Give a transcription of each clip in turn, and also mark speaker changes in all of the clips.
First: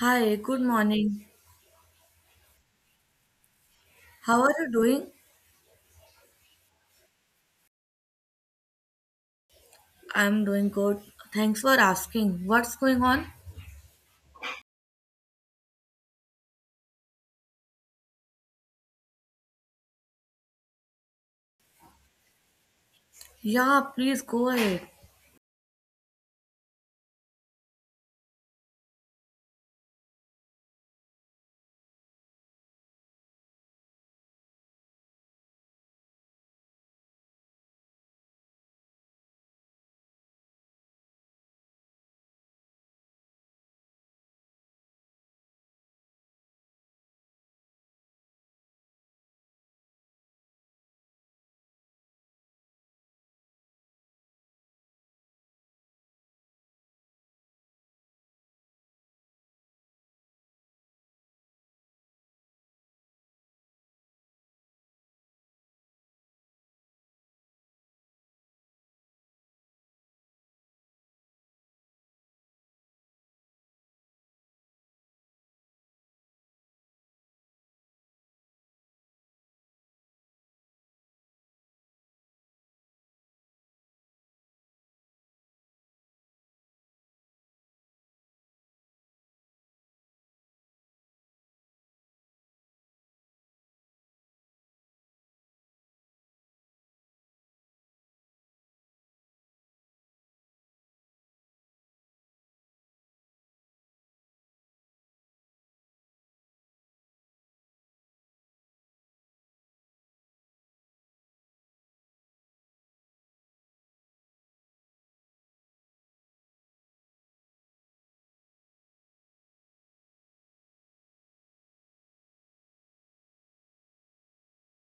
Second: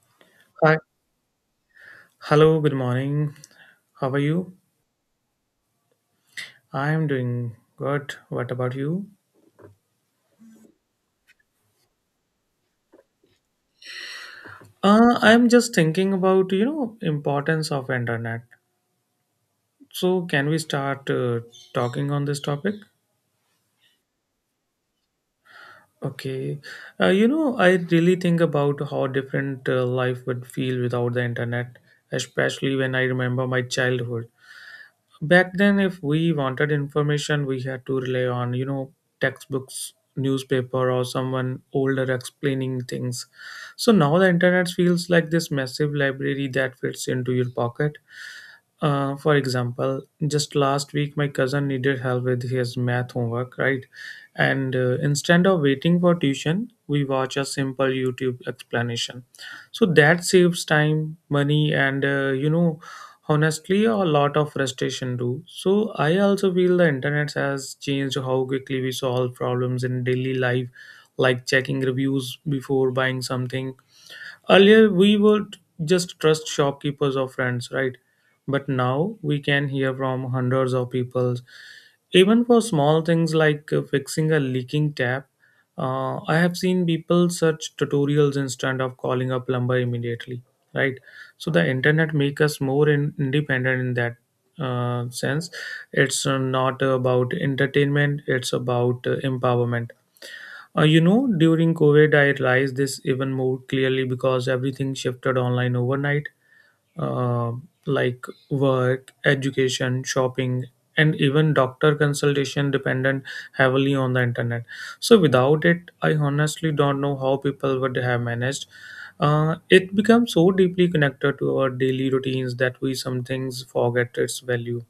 Speaker 1: Hi, good
Speaker 2: Hi.
Speaker 1: morning.
Speaker 2: Hello, good morning. How are
Speaker 1: How are
Speaker 2: you?
Speaker 1: you doing?
Speaker 2: I am doing good. What about you?
Speaker 1: I'm doing good. Thanks for asking. What's going on?
Speaker 2: I'm just thinking about, importance of internet. So can we start talking on this topic?
Speaker 1: Yeah, please go ahead.
Speaker 2: Okay. I really think about how different life would feel without the internet, especially when I remember my childhood. Back then, if we wanted information, we had to rely on textbooks, newspaper, or someone older explaining things. So now the internet feels like this massive library that fits into your pocket. For example, just last week, my cousin needed help with his math homework, right? And instead of waiting for tuition, we watch a simple YouTube explanation. So that saves time, money, and honestly, a lot of frustration too. So I also feel the internet has changed how quickly we solve problems in daily life, like checking reviews before buying something. Earlier, we would just trust shopkeepers or friends, right? But now we can hear from hundreds of people. Even for small things like fixing a leaking tap, I have seen people search tutorials instead of calling a plumber immediately, right? So the internet make us more independent in that sense. It's not about entertainment; it's about empowerment. During COVID, I realized this even more clearly because everything shifted online overnight, like work, education, shopping, and even doctor consultation dependent heavily on the internet. So without it, I honestly don't know how people would have managed. It becomes so deeply connected to our daily routines that we some things forget its value,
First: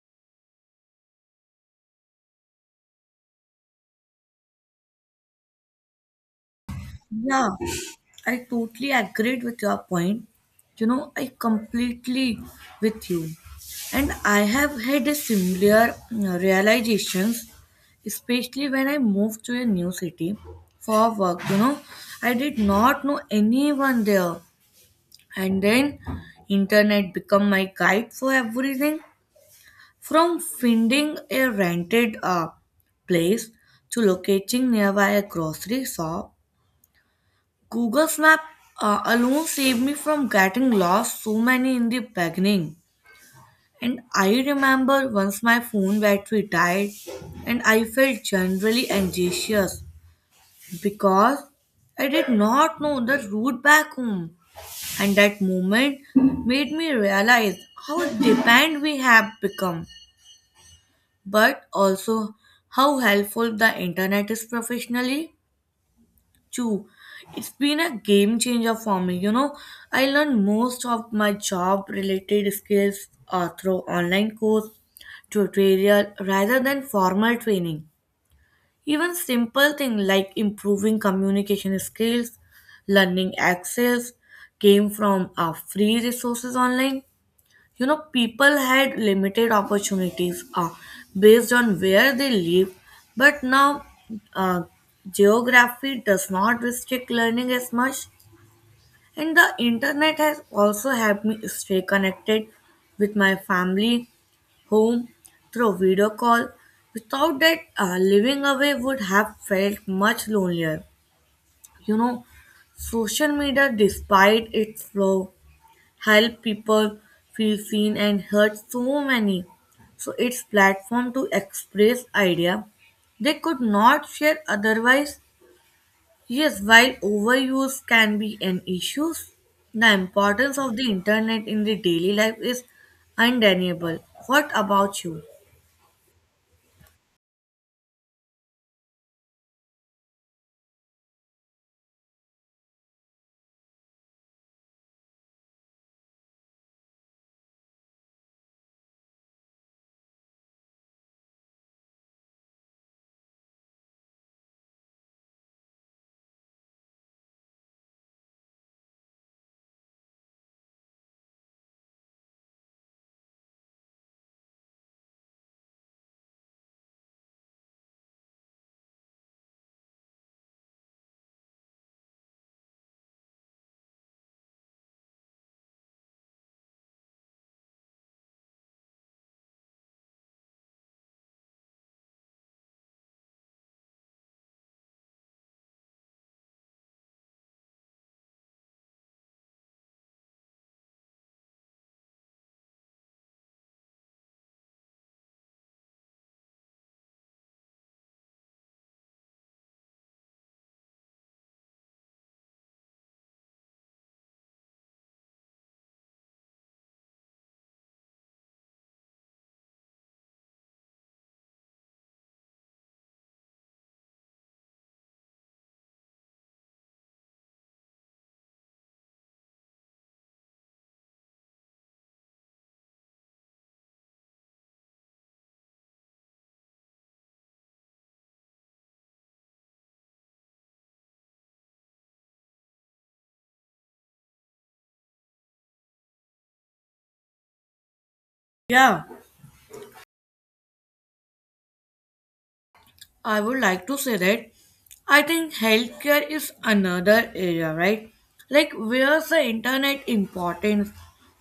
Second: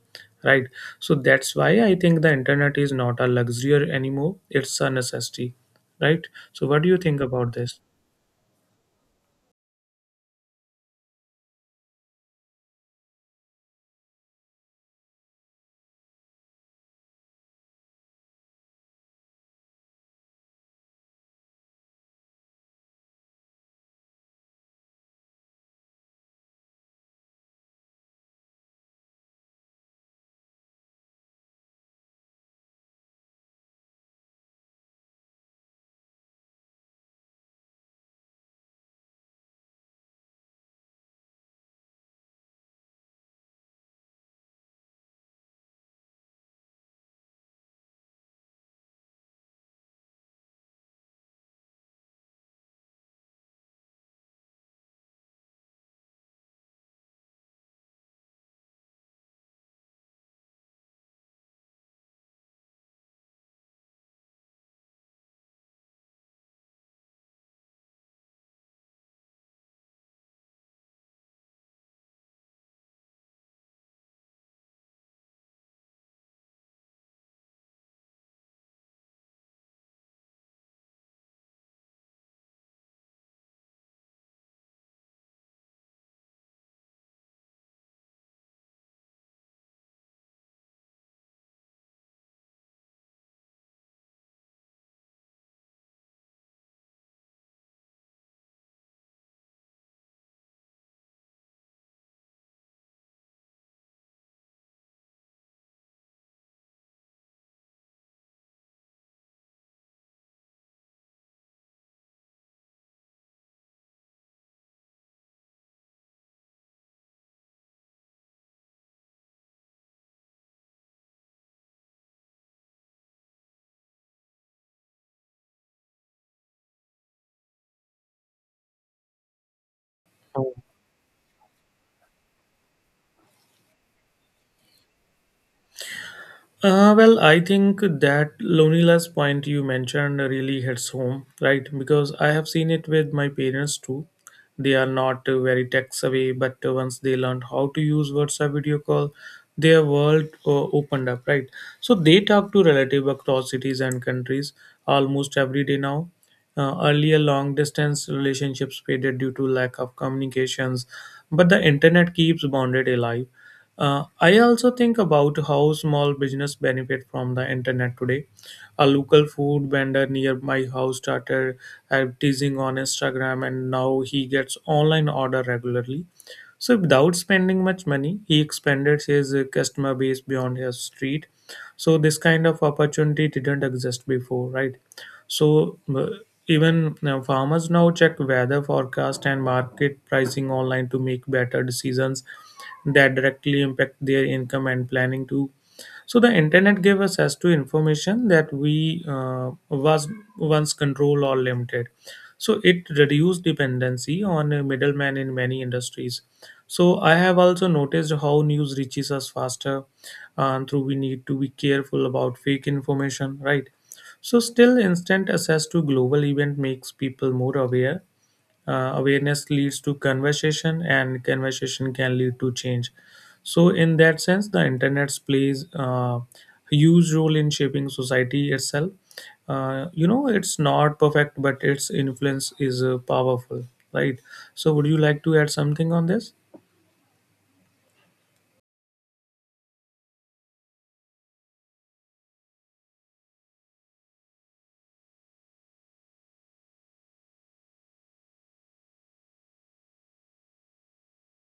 Speaker 2: right? So that's why I think the internet is not a luxury anymore; it's a necessity, right? So what do you think
Speaker 1: Yeah,
Speaker 2: about this?
Speaker 1: I totally agreed with your point. You know, I completely with you. And I have had a similar realizations, especially when I moved to a new city for work. You know, I did not know anyone there. And then internet become my guide for everything. From finding a rented place to locating nearby a grocery shop, Google's map alone saved me from getting lost so many in the beginning. And I remember once my phone battery died and I felt generally anxious because I did not know the route back home. And that moment made me realize how dependent we have become, but also how helpful the internet is professionally too. It's been a game changer for me. You know, I learned most of my job related skills through online course, tutorial rather than formal training. Even simple things like improving communication skills, learning access came from our free resources online. You know, people had limited opportunities based on where they live, but now, uh, geography does not restrict learning as much. And the internet has also helped me stay connected with my family home through video call. Without that, living away would have felt much lonelier. You know, social media, despite its flaw, help people feel seen and heard so many. So its platform to express idea they could not share otherwise. Yes, while overuse can be an issue, the importance of the internet in the daily life is undeniable. What about you?
Speaker 2: Well, I think that loneliness point you mentioned really hits home, right? Because I have seen it with my parents too. They are not very tech savvy, but once they learned how to use WhatsApp video call, their world opened up, right? So they talk to relatives across cities and countries almost every day now. Earlier, long distance relationships faded due to lack of communications, but the internet keeps bonded alive. I also think about how small business benefit from the internet today. A local food vendor near my house started advertising on Instagram, and now he gets online order regularly. So without spending much money, he expanded his customer base beyond his street. So this kind of opportunity didn't exist before, right? So uh, Even now, farmers now check weather forecast and market pricing online to make better decisions that directly impact their income and planning too. So the internet gave us as to information that we was once control or limited. So it reduced dependency on a middleman in many industries. So I have also noticed how news reaches us faster, and through we need to be careful about fake information, right? So, still, instant access to global event makes people more aware. Awareness leads to conversation, and conversation can lead to change. So, in that sense, the internet plays a huge role in shaping society itself. It's not perfect, but its influence is powerful, right? So, would you like to add something on this?
Speaker 1: Yeah, I would like to say that I think healthcare is another area, right? Like where the internet importance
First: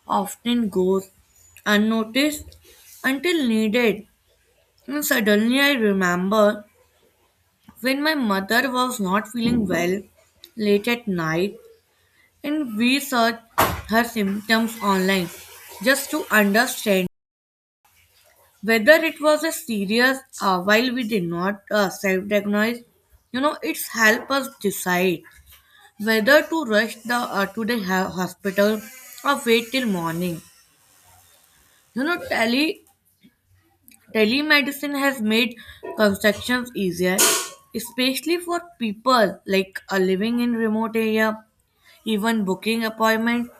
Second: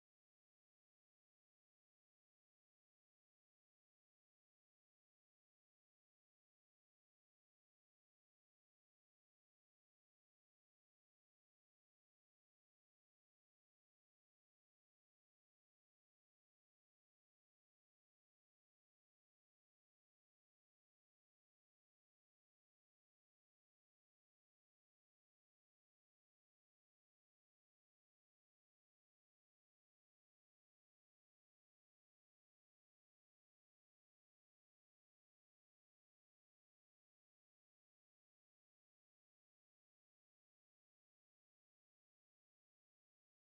Speaker 1: often goes unnoticed until needed. And suddenly I remember when my mother was not feeling well late at night, and we searched her symptoms online just to understand whether it was a serious while we did not self-diagnose. You know, it's helped us decide whether to rush the to the hospital or wait till morning. You know, telemedicine has made constructions easier, especially for people like living in remote area. Even booking appointments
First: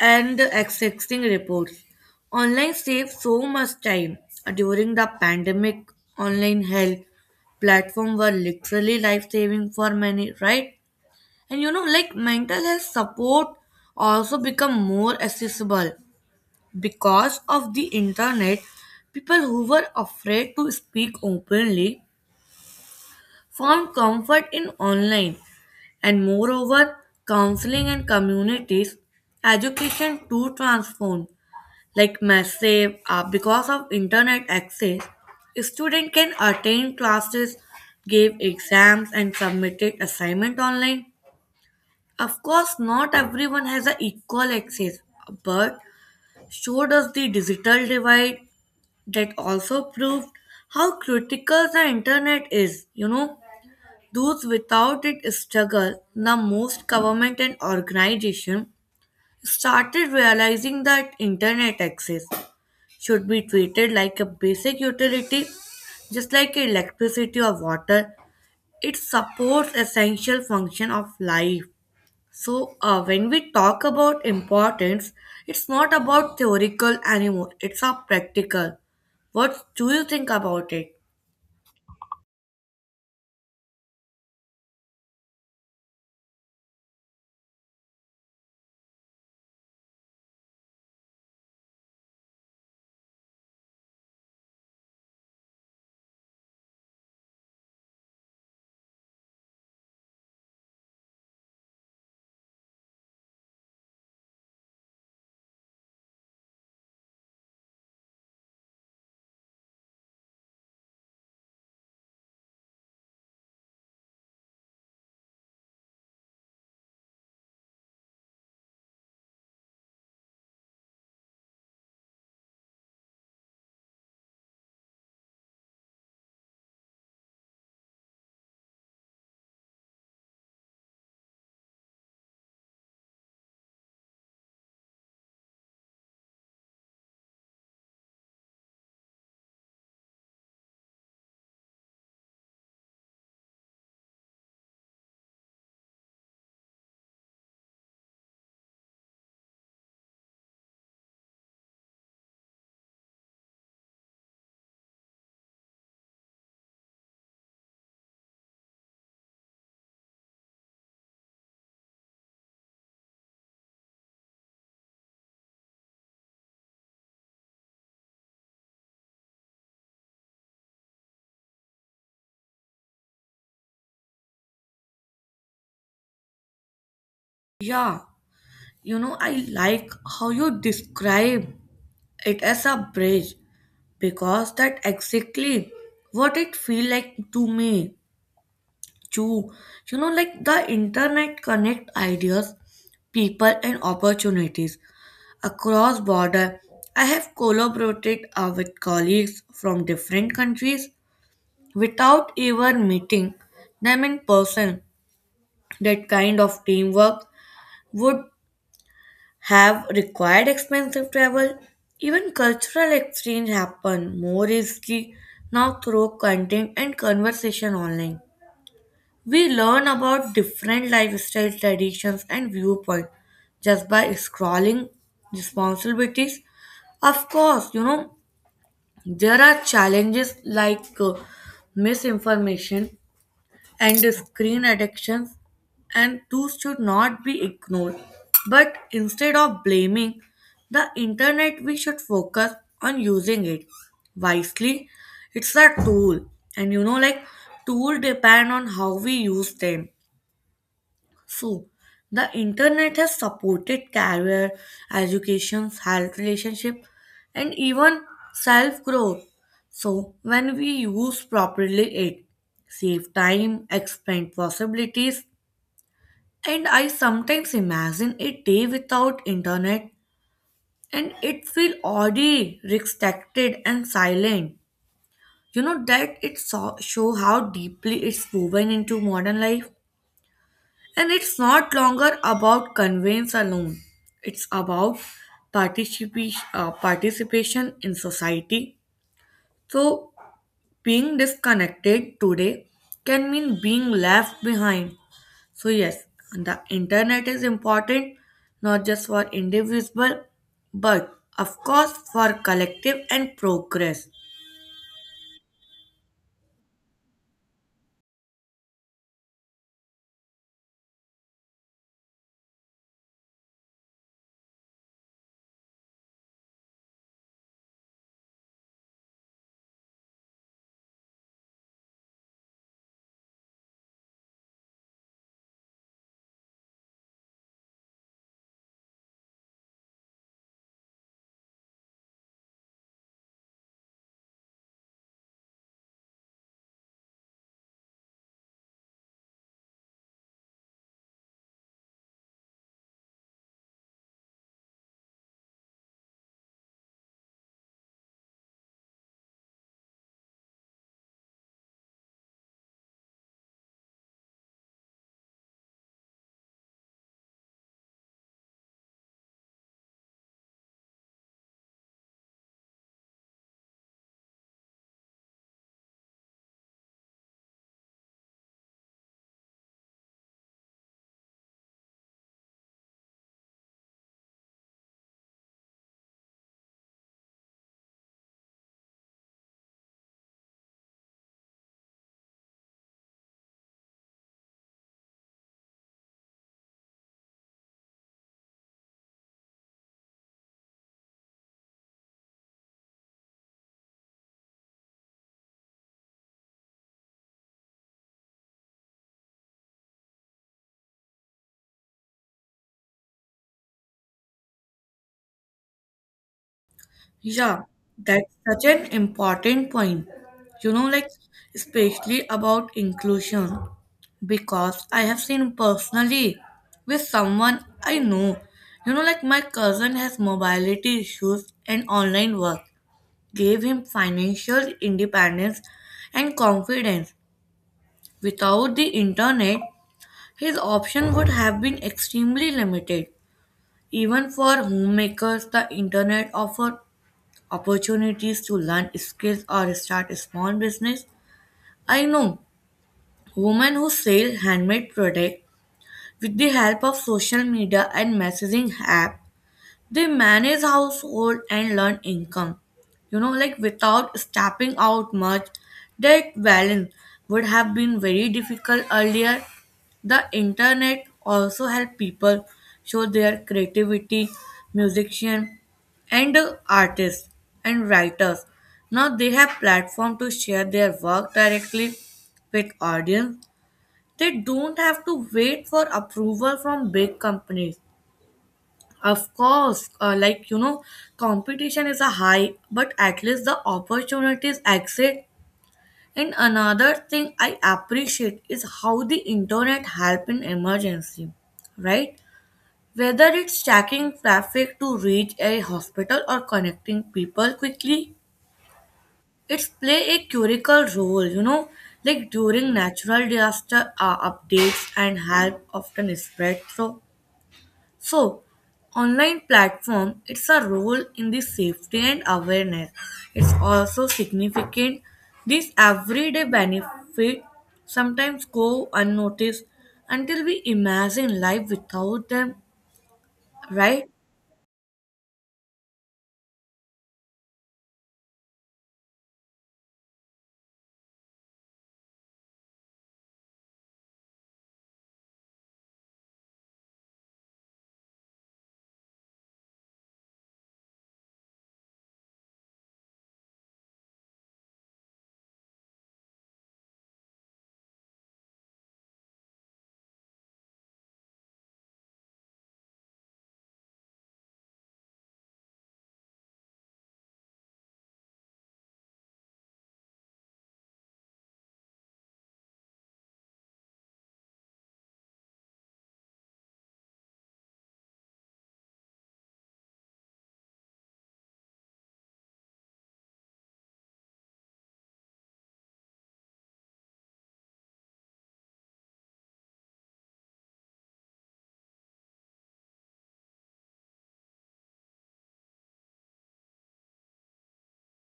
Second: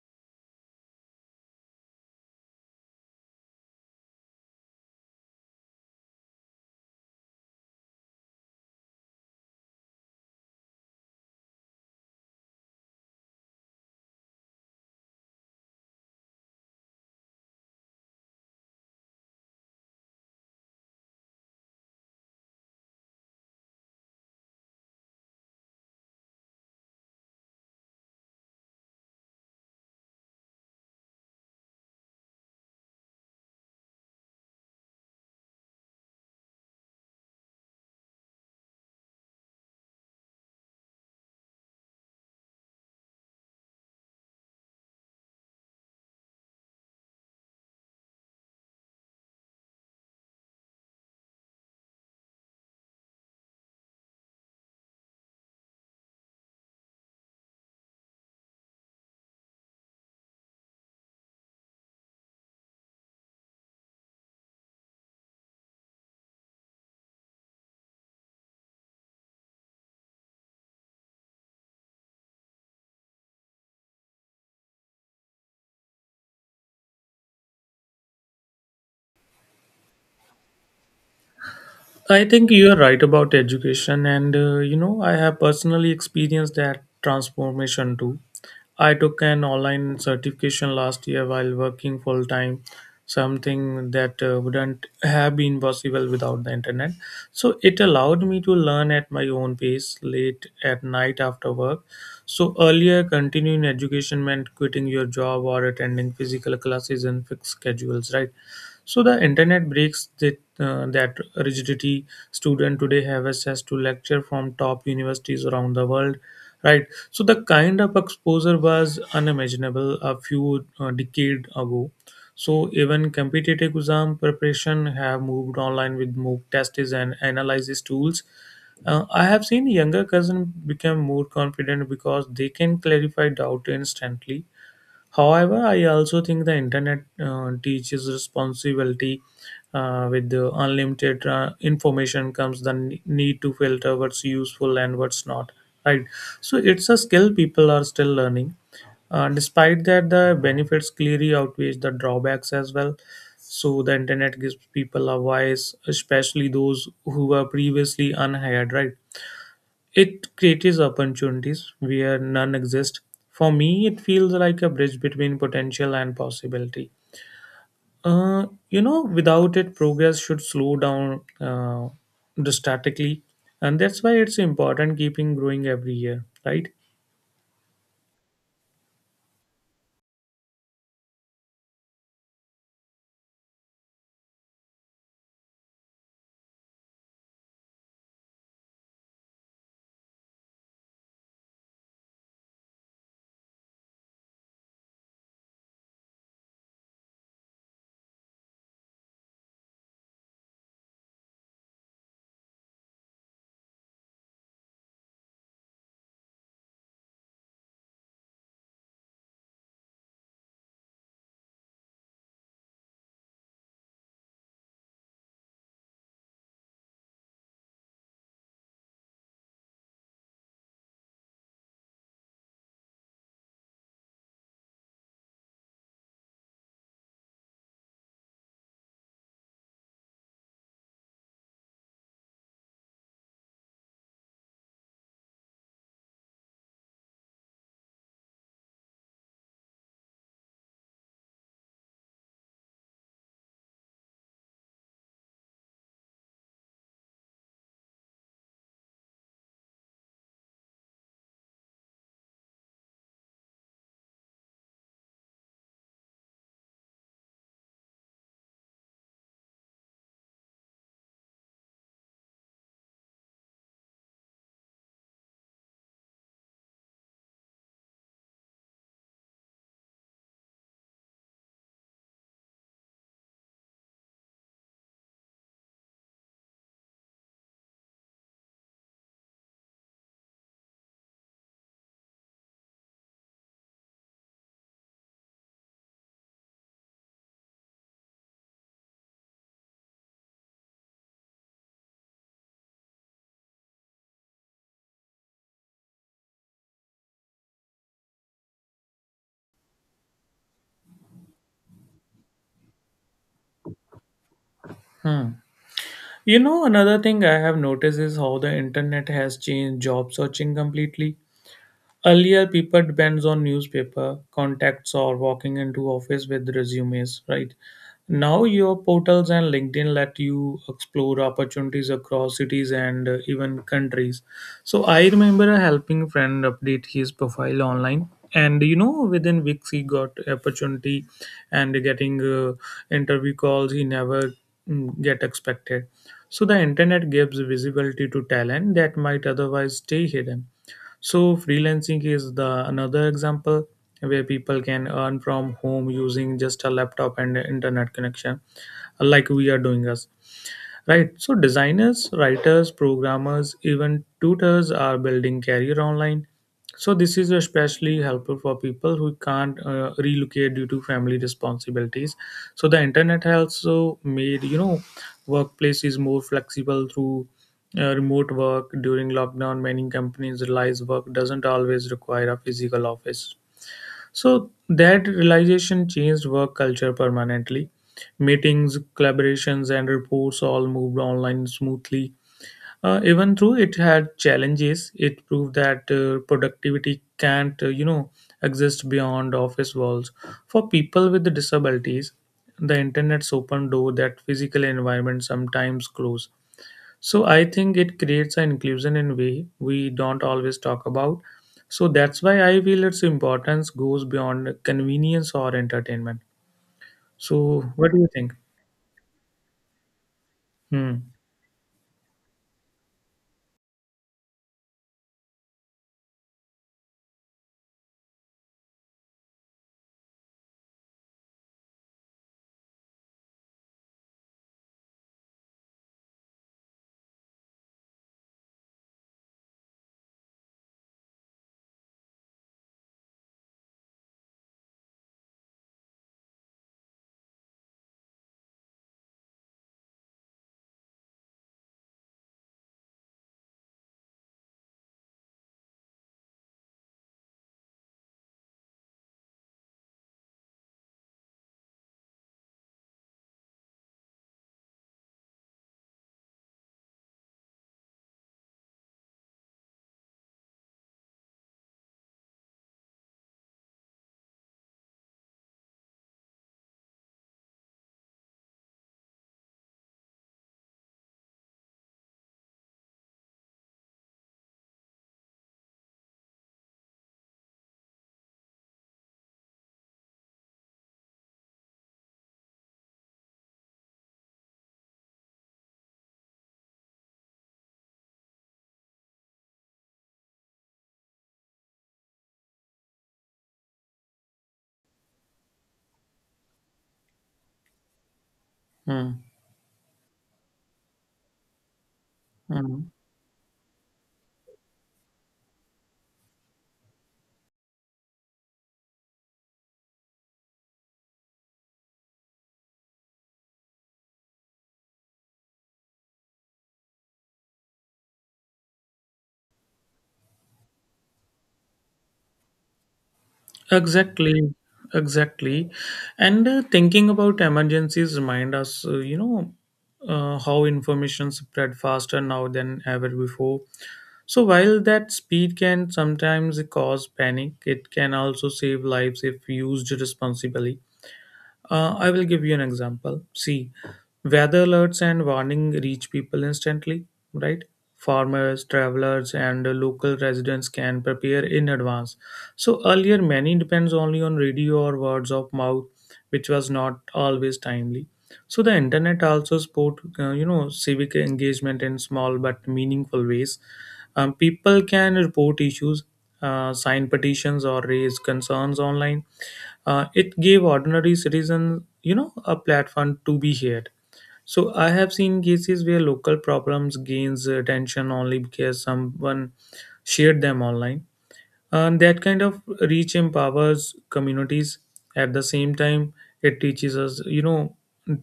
Speaker 1: and the existing reports. Online saved so much time. During the pandemic, online health platform were literally life saving for many, right? And you know, like mental health support also become more accessible because of the internet. People who were afraid to speak openly found comfort in online, and moreover, counseling and communities education too transformed, like massive because of internet access. Student can attend classes, give exams and submit it assignment online. Of course not everyone has a equal access, but so does the digital divide. That also proved how critical the internet is. You know, those without it struggle the most. Government and organization started realizing that internet access should be treated like a basic utility, just like electricity or water. It supports essential function of life. So when we talk about importance, it's not about theoretical anymore. It's a practical. What do you think about it?
Speaker 2: I think you are right about education, and I have personally experienced that transformation too. I took an online certification last year while working full time, something that wouldn't have been possible without the internet. So it allowed me to learn at my own pace late at night after work. So earlier, continuing education meant quitting your job or attending physical classes and fixed schedules, right? So the internet breaks that rigidity. Students today have access to lecture from top universities around the world, right? So the kind of exposure was unimaginable a few decades ago. So even competitive exam preparation have moved online with mock tests and analysis tools. I have seen younger cousin become more confident because they can clarify doubt instantly. However, I also think the internet teaches responsibility. With the unlimited information comes the need to filter what's useful and what's not. Right. So it's a skill people are still learning. Despite that, the benefits clearly outweighs the drawbacks as well. So the internet gives people a voice, especially those who were previously unheard. Right, it creates opportunities where none exist. For me, it feels like a bridge between potential and possibility. Without it, progress should slow down drastically, and that's why it's important keeping growing every year, right?
Speaker 1: Yeah, you know, I like how you describe it as a bridge because that exactly what it feel like to me. True. You know, like the internet connect ideas, people and opportunities across border. I have collaborated with colleagues from different countries without ever meeting them in person. That kind of teamwork would have required expensive travel. Even cultural exchange happen more easily now through content and conversation online. We learn about different lifestyle traditions and viewpoints just by scrolling responsibilities. Of course, you know, there are challenges like misinformation and screen addictions, and those should not be ignored. But instead of blaming the internet, we should focus on using it wisely. It's a tool, and you know, like, tool depend on how we use them. So the internet has supported career, education, health, relationship, and even self growth. So when we use properly, it save time, expand possibilities. And I sometimes imagine a day without internet, and it feel odd, restricted, and silent. You know that it show how deeply it's woven into modern life. And it's not longer about conveyance alone, it's about participation in society. So being disconnected today can mean being left behind. So yes, the internet is important not just for individual but of course for collective and progress.
Speaker 2: Hmm. You know, another thing I have noticed is how the internet has changed job searching completely. Earlier, people depends on newspaper, contacts, or walking into office with resumes, right? Now, your portals and LinkedIn let you explore opportunities across cities and even countries. So I remember a helping friend update his profile online, and you know, within weeks he got opportunity and getting interview calls he never get expected. So the internet gives visibility to talent that might otherwise stay hidden. So freelancing is the another example where people can earn from home using just a laptop and internet connection, like we are doing us. Right. So designers, writers, programmers, even tutors are building career online. So this is especially helpful for people who can't relocate due to family responsibilities. So the internet also made, you know, workplaces more flexible through remote work during lockdown. Many companies realize work doesn't always require a physical office. So that realization changed work culture permanently. Meetings, collaborations, and reports all moved online smoothly. Even though it had challenges, it proved that productivity can't exist beyond office walls. For people with disabilities, the internet's open door that physical environment sometimes close. So I think it creates an inclusion in way we don't always talk about. So that's why I feel its importance goes beyond convenience or entertainment.
Speaker 1: Yeah,
Speaker 2: So what do you
Speaker 1: that's
Speaker 2: think?
Speaker 1: such an important point. You know, like,
Speaker 2: Hmm.
Speaker 1: especially about inclusion, because I have seen personally with someone I know. You know, like, my cousin has mobility issues, and online work gave him financial independence and confidence. Without the internet, his option would have been extremely limited. Even for homemakers, the internet offers opportunities to learn skills or start a small business. I know women who sell handmade products with the help of social media and messaging app. They manage household and learn income. You know, like without stepping out much, that balance would have been very difficult earlier. The internet also help people show their creativity, musician and artists and writers. Now they have platform to share their work directly with audience. They don't have to wait for approval from big companies. Of course, like you know, competition is a high, but at least the opportunities exist. And another thing I appreciate is how the internet help in emergency, right? Whether it's checking traffic to reach a hospital or connecting people quickly,
Speaker 2: Hmm.
Speaker 1: it's play a critical role. You know, like during
Speaker 2: Hmm.
Speaker 1: natural disaster updates and help often spread through. So online platform it's a role in the safety and awareness. It's also significant. These everyday benefit sometimes go unnoticed until we imagine life without them, right?
Speaker 2: Exactly. Exactly. And thinking about emergencies remind us, how information spread faster now than ever before. So while that speed can sometimes cause panic, it can also save lives if used responsibly. I will give you an example. See, weather alerts and warnings reach people instantly, right? Farmers, travelers, and local residents can prepare in advance. So earlier, many depends only on radio or words of mouth, which was not always timely. So the internet also support, civic engagement in small but meaningful ways. People can report issues, sign petitions, or raise concerns online. It gave ordinary citizens, you know, a platform to be heard. So I have seen cases where local problems gains attention only because someone shared them online. And that kind of reach empowers communities. At the same time, it teaches us, you know,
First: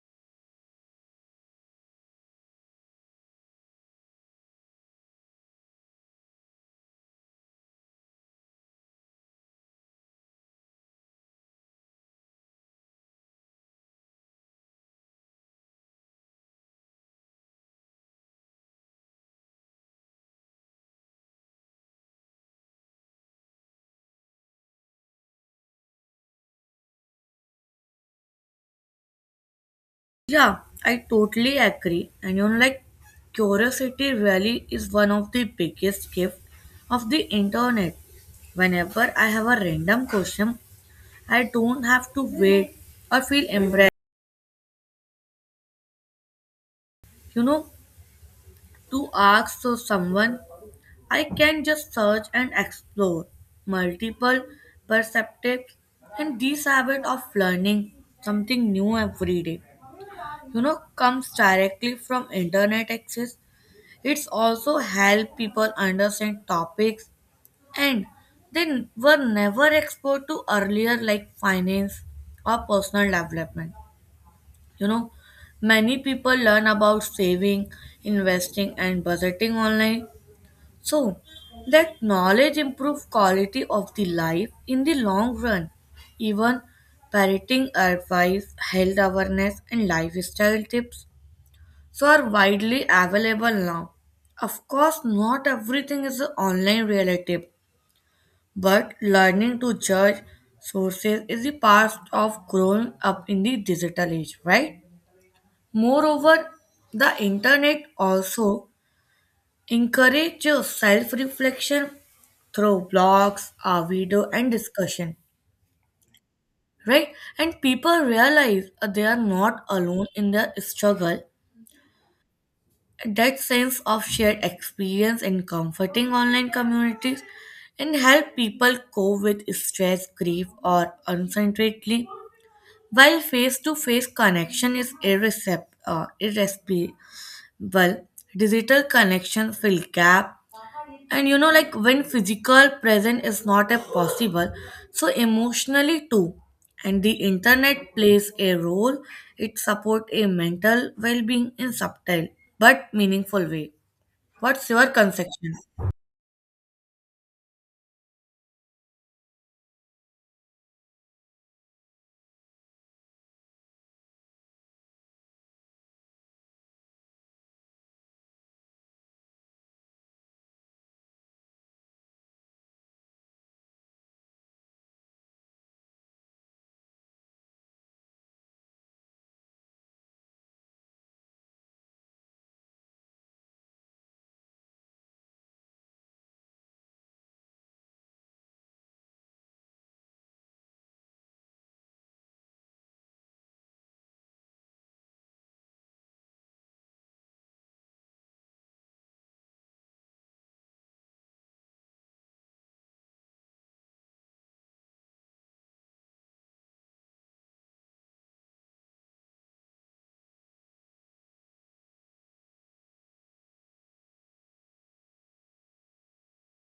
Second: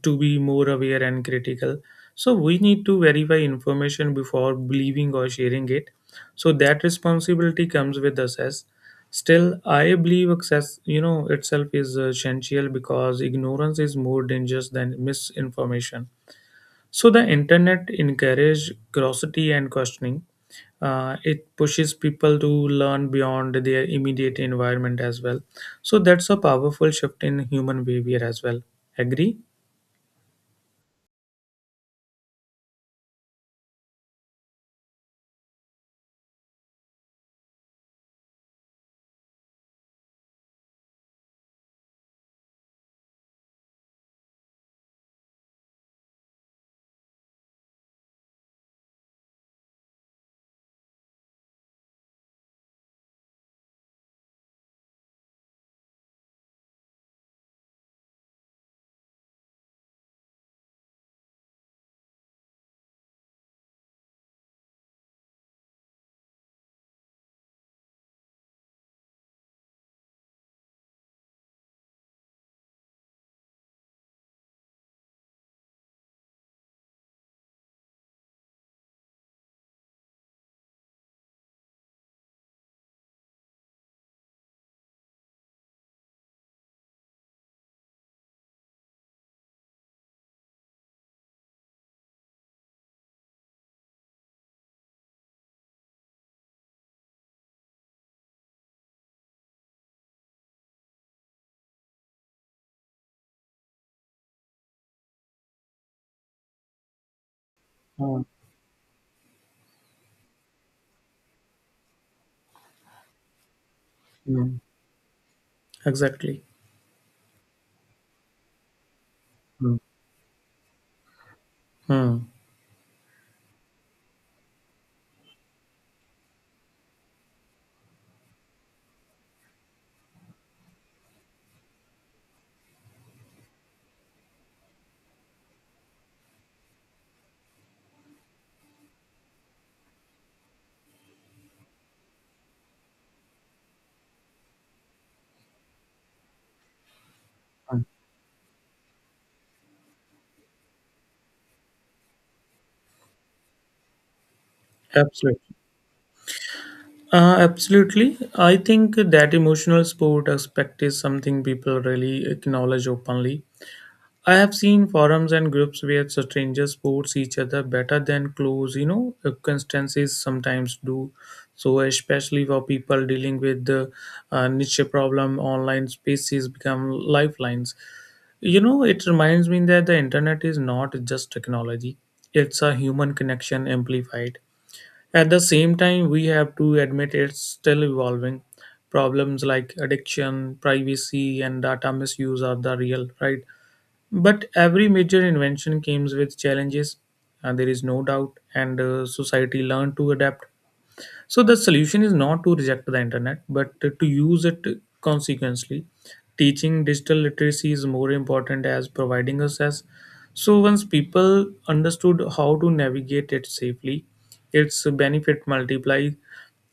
Speaker 2: to be more aware and critical. So we need to verify information before believing or sharing it. So that responsibility comes with access. Still, I believe access, you know, itself is essential because ignorance is more dangerous than misinformation. So the internet encourages curiosity and questioning. It pushes people to learn beyond their immediate environment as well. So that's a powerful shift in human behavior as well. Agree?
Speaker 1: Yeah, I totally agree. And you know, like curiosity really is one of the biggest gifts of the internet. Whenever I have a random question, I don't have to wait or feel embarrassed. You know, to ask so someone, I can just search and explore multiple perspectives, and this habit of learning something new every day, you know, comes directly from internet access. It's also help people understand topics and they were never exposed to earlier like finance or personal development. You know, many people learn about saving, investing, and budgeting online, so that knowledge improves quality of the life in the long run. Even parenting advice, health awareness, and lifestyle tips so are widely available now. Of course, not everything is online relative, but learning to judge sources is the part of growing up in the digital age, right? Moreover, the internet
Speaker 2: Mm.
Speaker 1: also encourage your self reflection through blogs, a video, and
Speaker 2: Mm.
Speaker 1: discussion,
Speaker 2: Exactly.
Speaker 1: right? And people realize they are not
Speaker 2: Mm.
Speaker 1: alone in their struggle.
Speaker 2: Hmm.
Speaker 1: That sense of shared experience in comforting online communities and help people cope with stress, grief, or uncertainty. While face to face connection is irresistible, digital connection fill gap. And you know like when physical present is not a possible, so emotionally too, and the
Speaker 2: Mm.
Speaker 1: internet plays a role. It support a mental well-being in subtle but meaningful way. What's your
Speaker 2: Absolutely.
Speaker 1: conception?
Speaker 2: Absolutely. I think that emotional support aspect is something people really acknowledge openly. I have seen forums and groups where strangers support each other better than close, you know, acquaintances sometimes do. So, especially for people dealing with the niche problem, online spaces become lifelines. You know, it reminds me that the internet is not just technology, it's a human connection amplified. At the same time, we have to admit it's still evolving. Problems like addiction, privacy, and data misuse are the real, right? But every major invention comes with challenges, and there is no doubt, and society learned to adapt. So the solution is not to reject the internet, but to use it consequently. Teaching digital literacy is more important as providing access. So once people understood how to navigate it safely, its benefit multiplies.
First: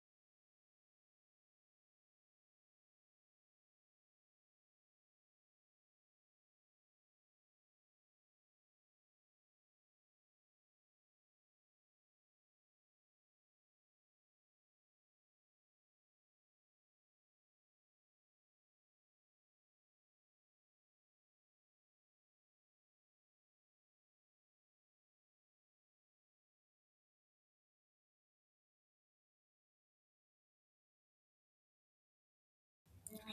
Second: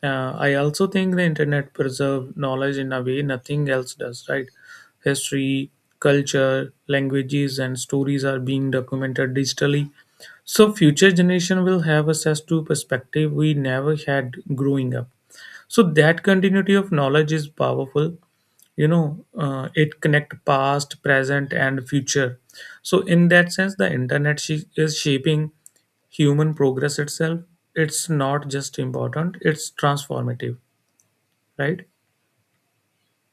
Speaker 2: I also think the internet preserve knowledge in a way nothing else does. Right, history, culture, languages, and stories are being documented digitally, so future generation will have access to perspective we never had growing up. So that continuity of knowledge is powerful. It connect past, present, and future. So in that sense, the internet is shaping human progress itself. It's not just important; it's transformative, right?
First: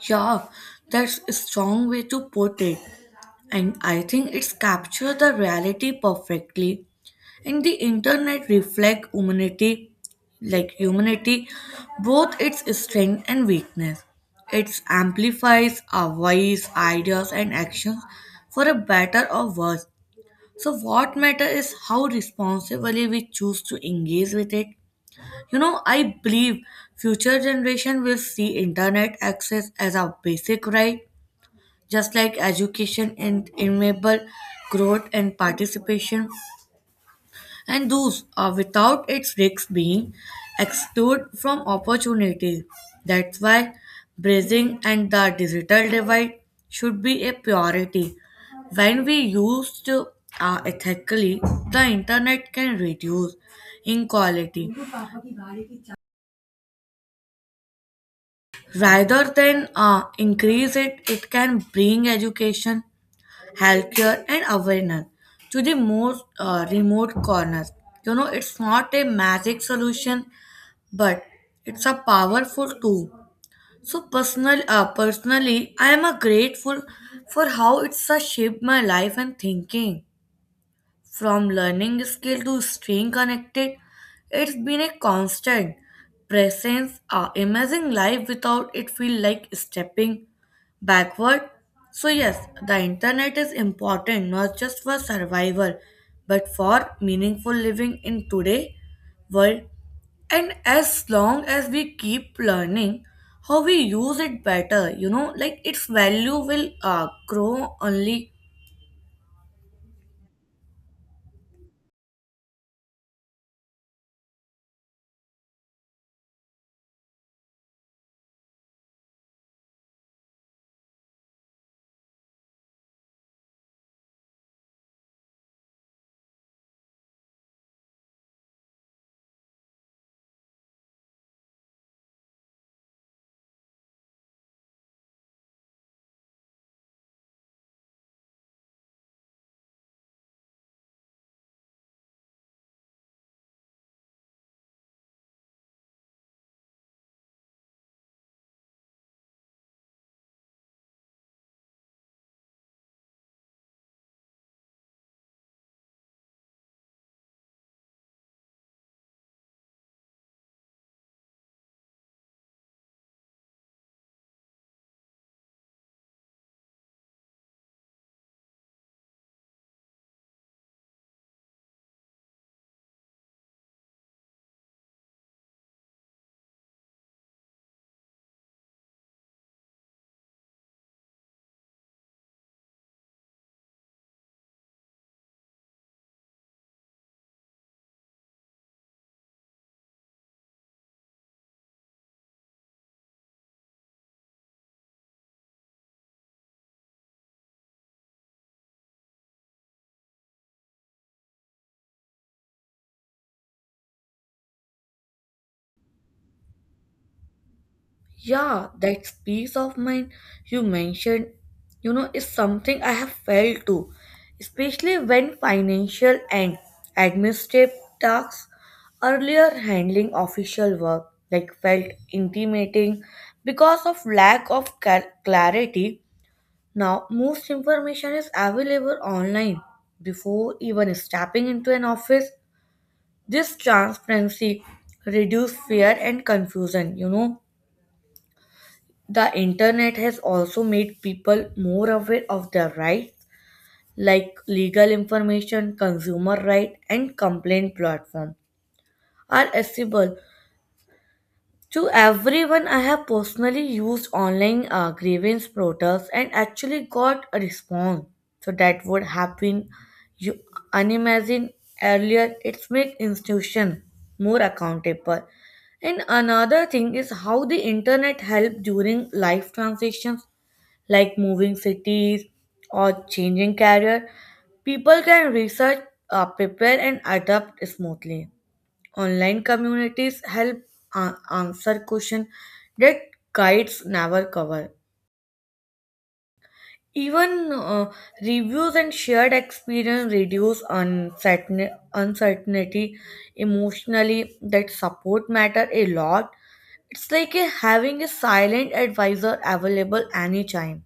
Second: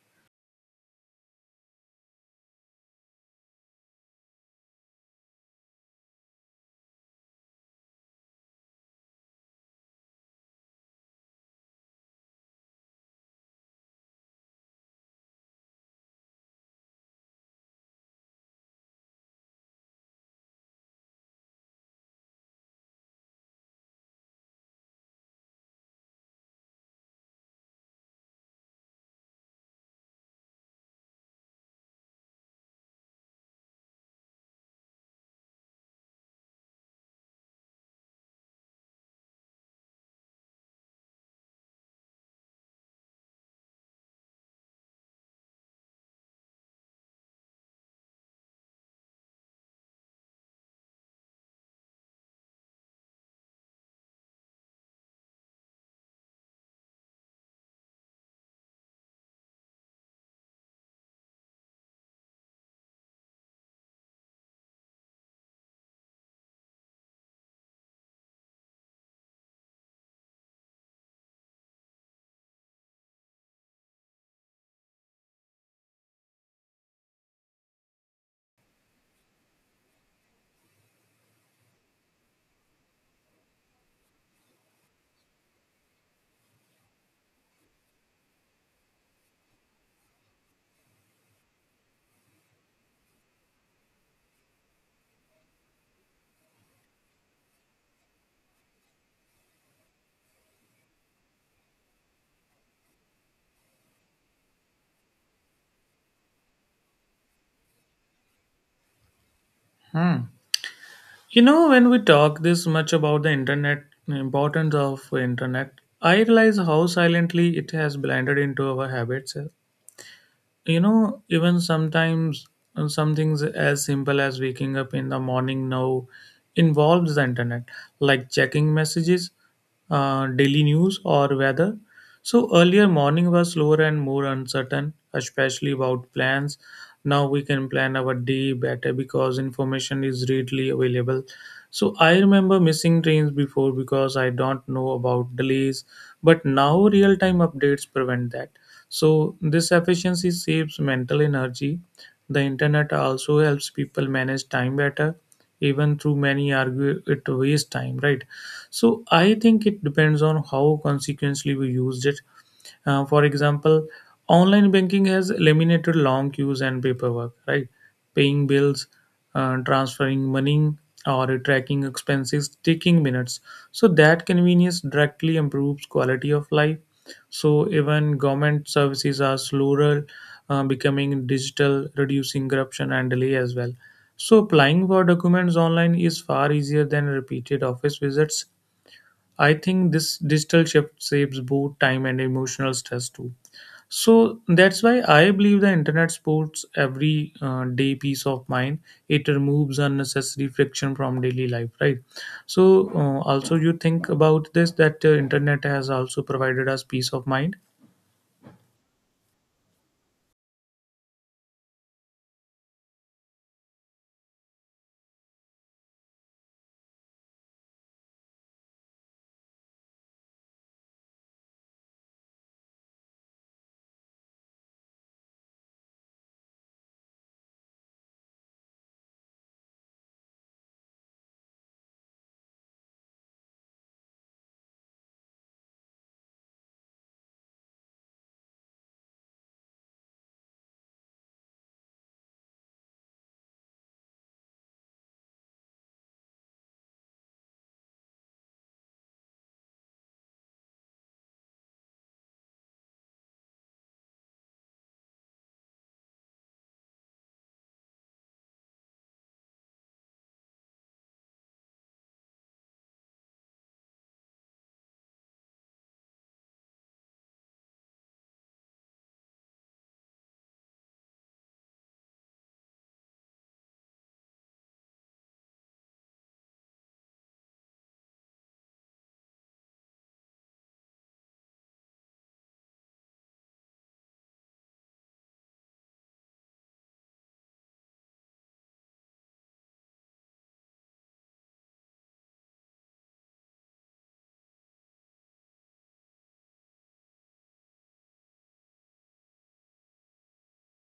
Speaker 1: Yeah, that's a strong way to put it. And I think it's captured the reality perfectly. And the internet reflect humanity, like humanity, both its strength and weakness. It amplifies our voice, ideas, and actions for a better or worse. So what matters is how responsibly we choose to engage with it. You know, I believe future generation will see internet access as a basic right, just like education, and enable growth and participation. And those are without its risks being excluded from opportunity. That's why bridging and the digital divide should be a priority. When we used ethically, the internet can reduce inequality rather than increase it. It can bring education, healthcare, and awareness to the most remote corners. You know, it's not a magic solution, but it's a powerful tool. So personally, I am grateful for how it's shaped my life and thinking. From learning skill to staying connected, it's been a constant presence. Imagine life without it feel like stepping backward. So yes, the internet is important not just for survival, but for meaningful living in today world. And as long as we keep learning how we use it better, you know, like its value will grow only.
Speaker 2: Hmm. You know, when we talk this much about the internet, importance of internet, I realize how silently it has blended into our habits you know even sometimes some things as simple as waking up in the morning now involves the internet, like checking messages, daily news or weather. So earlier morning was slower and more uncertain especially about plans. Now we can plan our day better because information is readily available. So I remember missing trains before because I don't know about delays, but now real time updates prevent that. So this efficiency saves mental energy. The internet also helps people manage time better, even through many argue it wastes time, right? So I think it depends on how consequently we used it. For example, online banking has eliminated long queues and paperwork, right? Paying bills, transferring money, or tracking expenses taking minutes. So that convenience directly improves quality of life. So even government services are slower, becoming digital, reducing corruption and delay as well. So applying for documents online is far easier than repeated office visits. I think this digital shift saves both time and emotional stress too. So that's why I believe the internet supports every day peace of mind. It removes unnecessary friction from daily life, right? So also you think about this that internet has also provided us peace of mind.
Speaker 1: Yeah, that peace of mind you mentioned, you know, is something I have felt too, especially when financial and administrative tasks earlier handling official work like felt intimidating because of lack of clarity. Now, most information is available online before even stepping into an office. This transparency reduce fear and confusion. You know, the internet has also made people more aware of their rights, like legal information, consumer right, and complaint platform are accessible to everyone. I have personally used online grievance portals and actually got a response. So that would happen. You unimagined earlier. It's make institution more accountable. And another thing is how the internet helped during life transitions like moving cities or changing career, people can research, prepare, and adapt smoothly. Online communities help answer questions that guides never cover. Even reviews and shared experience reduce uncertainty emotionally. That support matter a lot. It's like a, having a silent advisor available anytime.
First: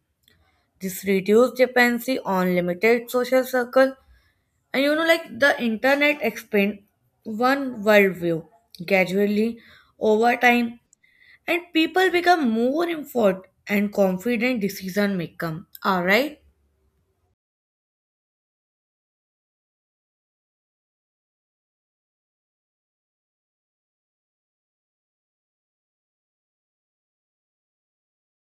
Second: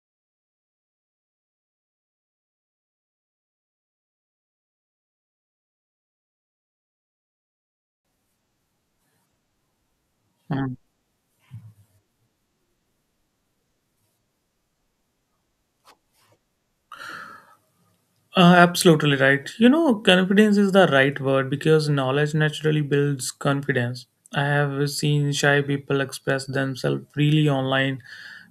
Speaker 1: This reduced dependency on limited social circle. And you know like the internet expand one worldview gradually over
Speaker 2: Hmm.
Speaker 1: time, and people become more informed and confident decision maker, all right?
Speaker 2: Absolutely right. You know, confidence is the right word because knowledge naturally builds confidence. I have seen shy people express themselves freely online,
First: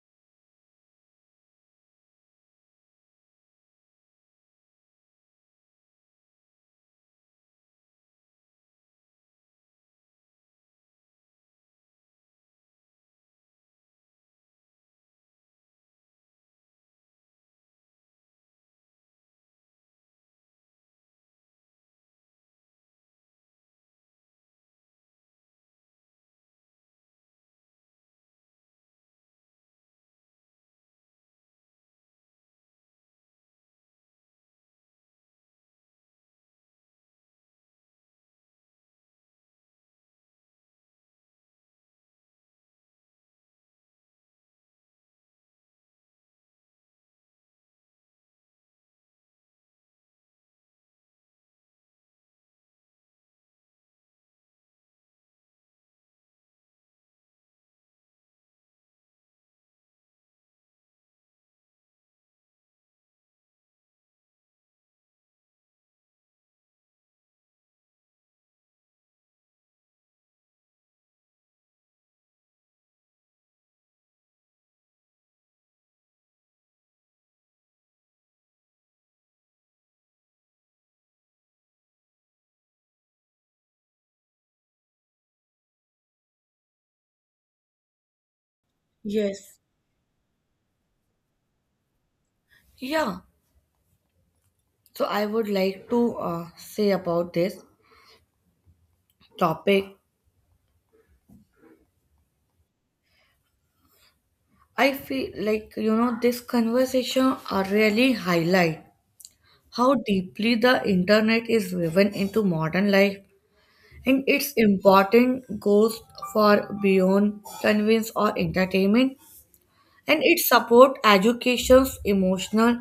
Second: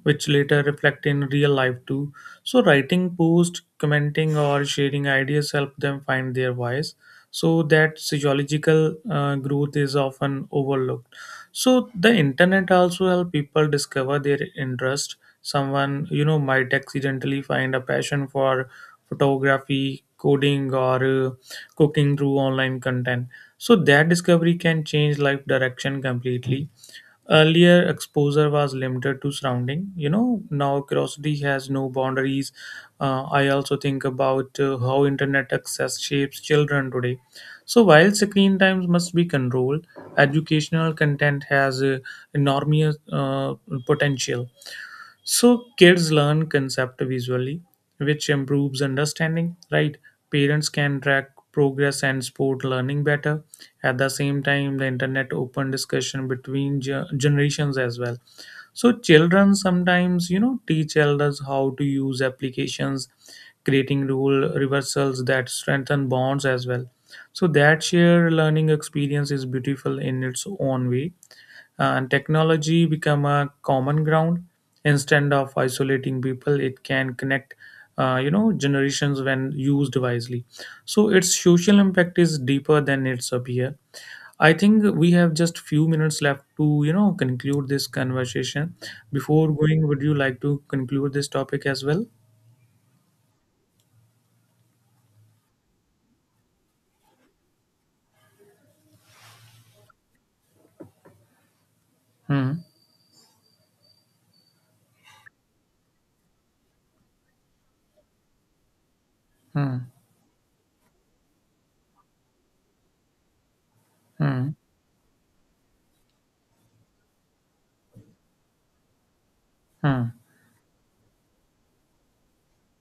Speaker 2: which later reflect in real life too. So writing posts, commenting, or sharing ideas help them find their voice. So that psychological growth is often overlooked. So the internet also help people discover their interest. Someone, you know, might accidentally find a passion for photography, coding, or cooking through online content. So that discovery can change life direction completely. Earlier, exposure was limited to surrounding. You know, now curiosity has no boundaries. I also think about how internet access shapes children today. So while screen times must be controlled, educational content has enormous potential. So kids learn concept visually, which improves understanding, right? Parents can track progress and support learning better. At the same time, the internet open discussion between generations as well. So children sometimes, you know, teach elders how to use applications, creating rule reversals that strengthen bonds as well. So that shared learning experience is beautiful in its own way, and technology become a common ground. Instead of isolating people, it can connect you know generations when used wisely. So its social impact is deeper than its appear. I think we have just few minutes left to, you know, conclude this conversation. Before
Speaker 1: Yes.
Speaker 2: going, would you like to conclude this topic as well?
Speaker 1: Yeah, so I would like to say about this topic.
Speaker 2: Hmm.
Speaker 1: I feel like you know this conversation really highlight
Speaker 2: Hmm.
Speaker 1: how deeply the internet is woven into modern life, and
Speaker 2: Hmm.
Speaker 1: its importance goes far beyond convenience or entertainment.
Speaker 2: Hmm.
Speaker 1: And it supports education's emotional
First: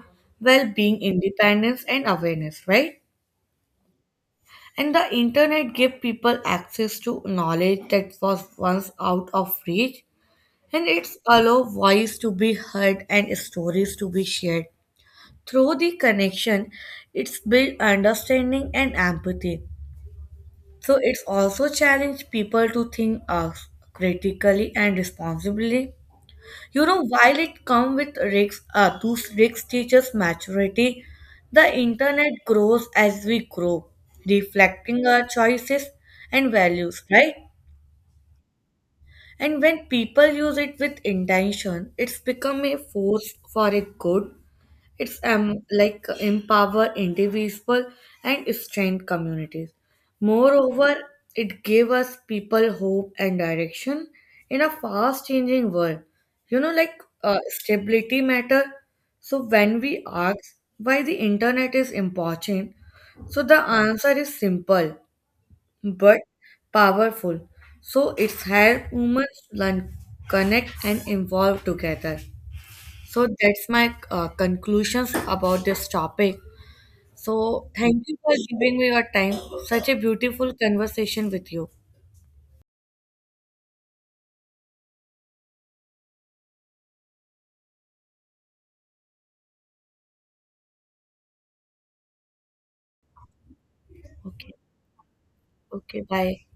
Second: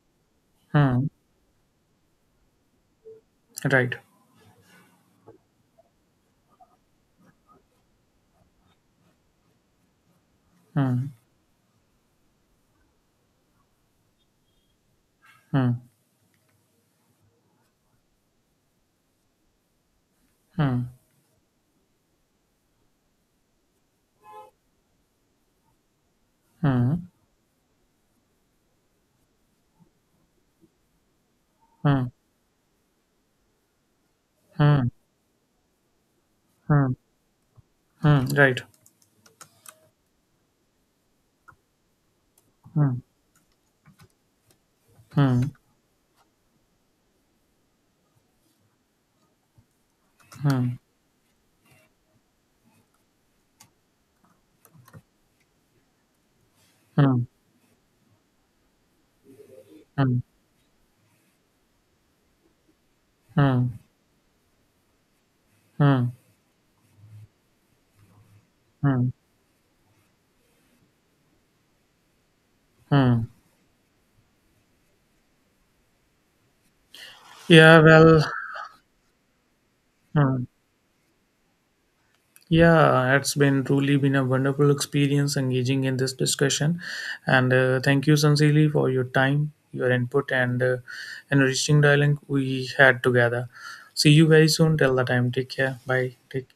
Speaker 1: well-being
Speaker 2: Hmm,
Speaker 1: independence and awareness, right?
Speaker 2: right.
Speaker 1: And the internet gave people access to knowledge that was once out of reach. And
Speaker 2: Hmm.
Speaker 1: it's allow voice to be heard and stories to be shared.
Speaker 2: Hmm.
Speaker 1: Through the connection, it's built understanding and empathy.
Speaker 2: Hmm.
Speaker 1: So it's also challenged people to think critically and responsibly. You know,
Speaker 2: Hmm.
Speaker 1: while it comes with risks, those risks teaches maturity. The
Speaker 2: Hmm.
Speaker 1: internet grows as we grow,
Speaker 2: Hmm.
Speaker 1: reflecting our choices and
Speaker 2: Hmm.
Speaker 1: values, right?
Speaker 2: Hmm, right.
Speaker 1: And when people use it with intention, it's become a
Speaker 2: Hmm.
Speaker 1: force for a good. It's
Speaker 2: Hmm.
Speaker 1: like empower individual and strengthen communities.
Speaker 2: Hmm.
Speaker 1: Moreover, it gave us people hope and direction in a fast changing world. You know, like
Speaker 2: Hmm.
Speaker 1: stability matter. So when we
Speaker 2: Hmm.
Speaker 1: ask why the internet is important, so the
Speaker 2: Hmm.
Speaker 1: answer is simple
Speaker 2: Hmm.
Speaker 1: but powerful. So it's help
Speaker 2: Hmm.
Speaker 1: humans learn, connect, and evolve together. So
Speaker 2: Mm.
Speaker 1: that's my conclusions about this topic. So
Speaker 2: Yeah,
Speaker 1: thank you
Speaker 2: well.
Speaker 1: for giving me your time. Such a
Speaker 2: Hmm.
Speaker 1: beautiful conversation with you.
Speaker 2: Yeah, it's been truly been a wonderful experience engaging in this discussion, and thank you sincerely for your time, your input, and enriching dialogue we had together. See you very
Speaker 1: Okay.
Speaker 2: soon. Till the time, take care.
Speaker 1: Okay.
Speaker 2: Bye.
Speaker 1: Bye.
Speaker 2: Take.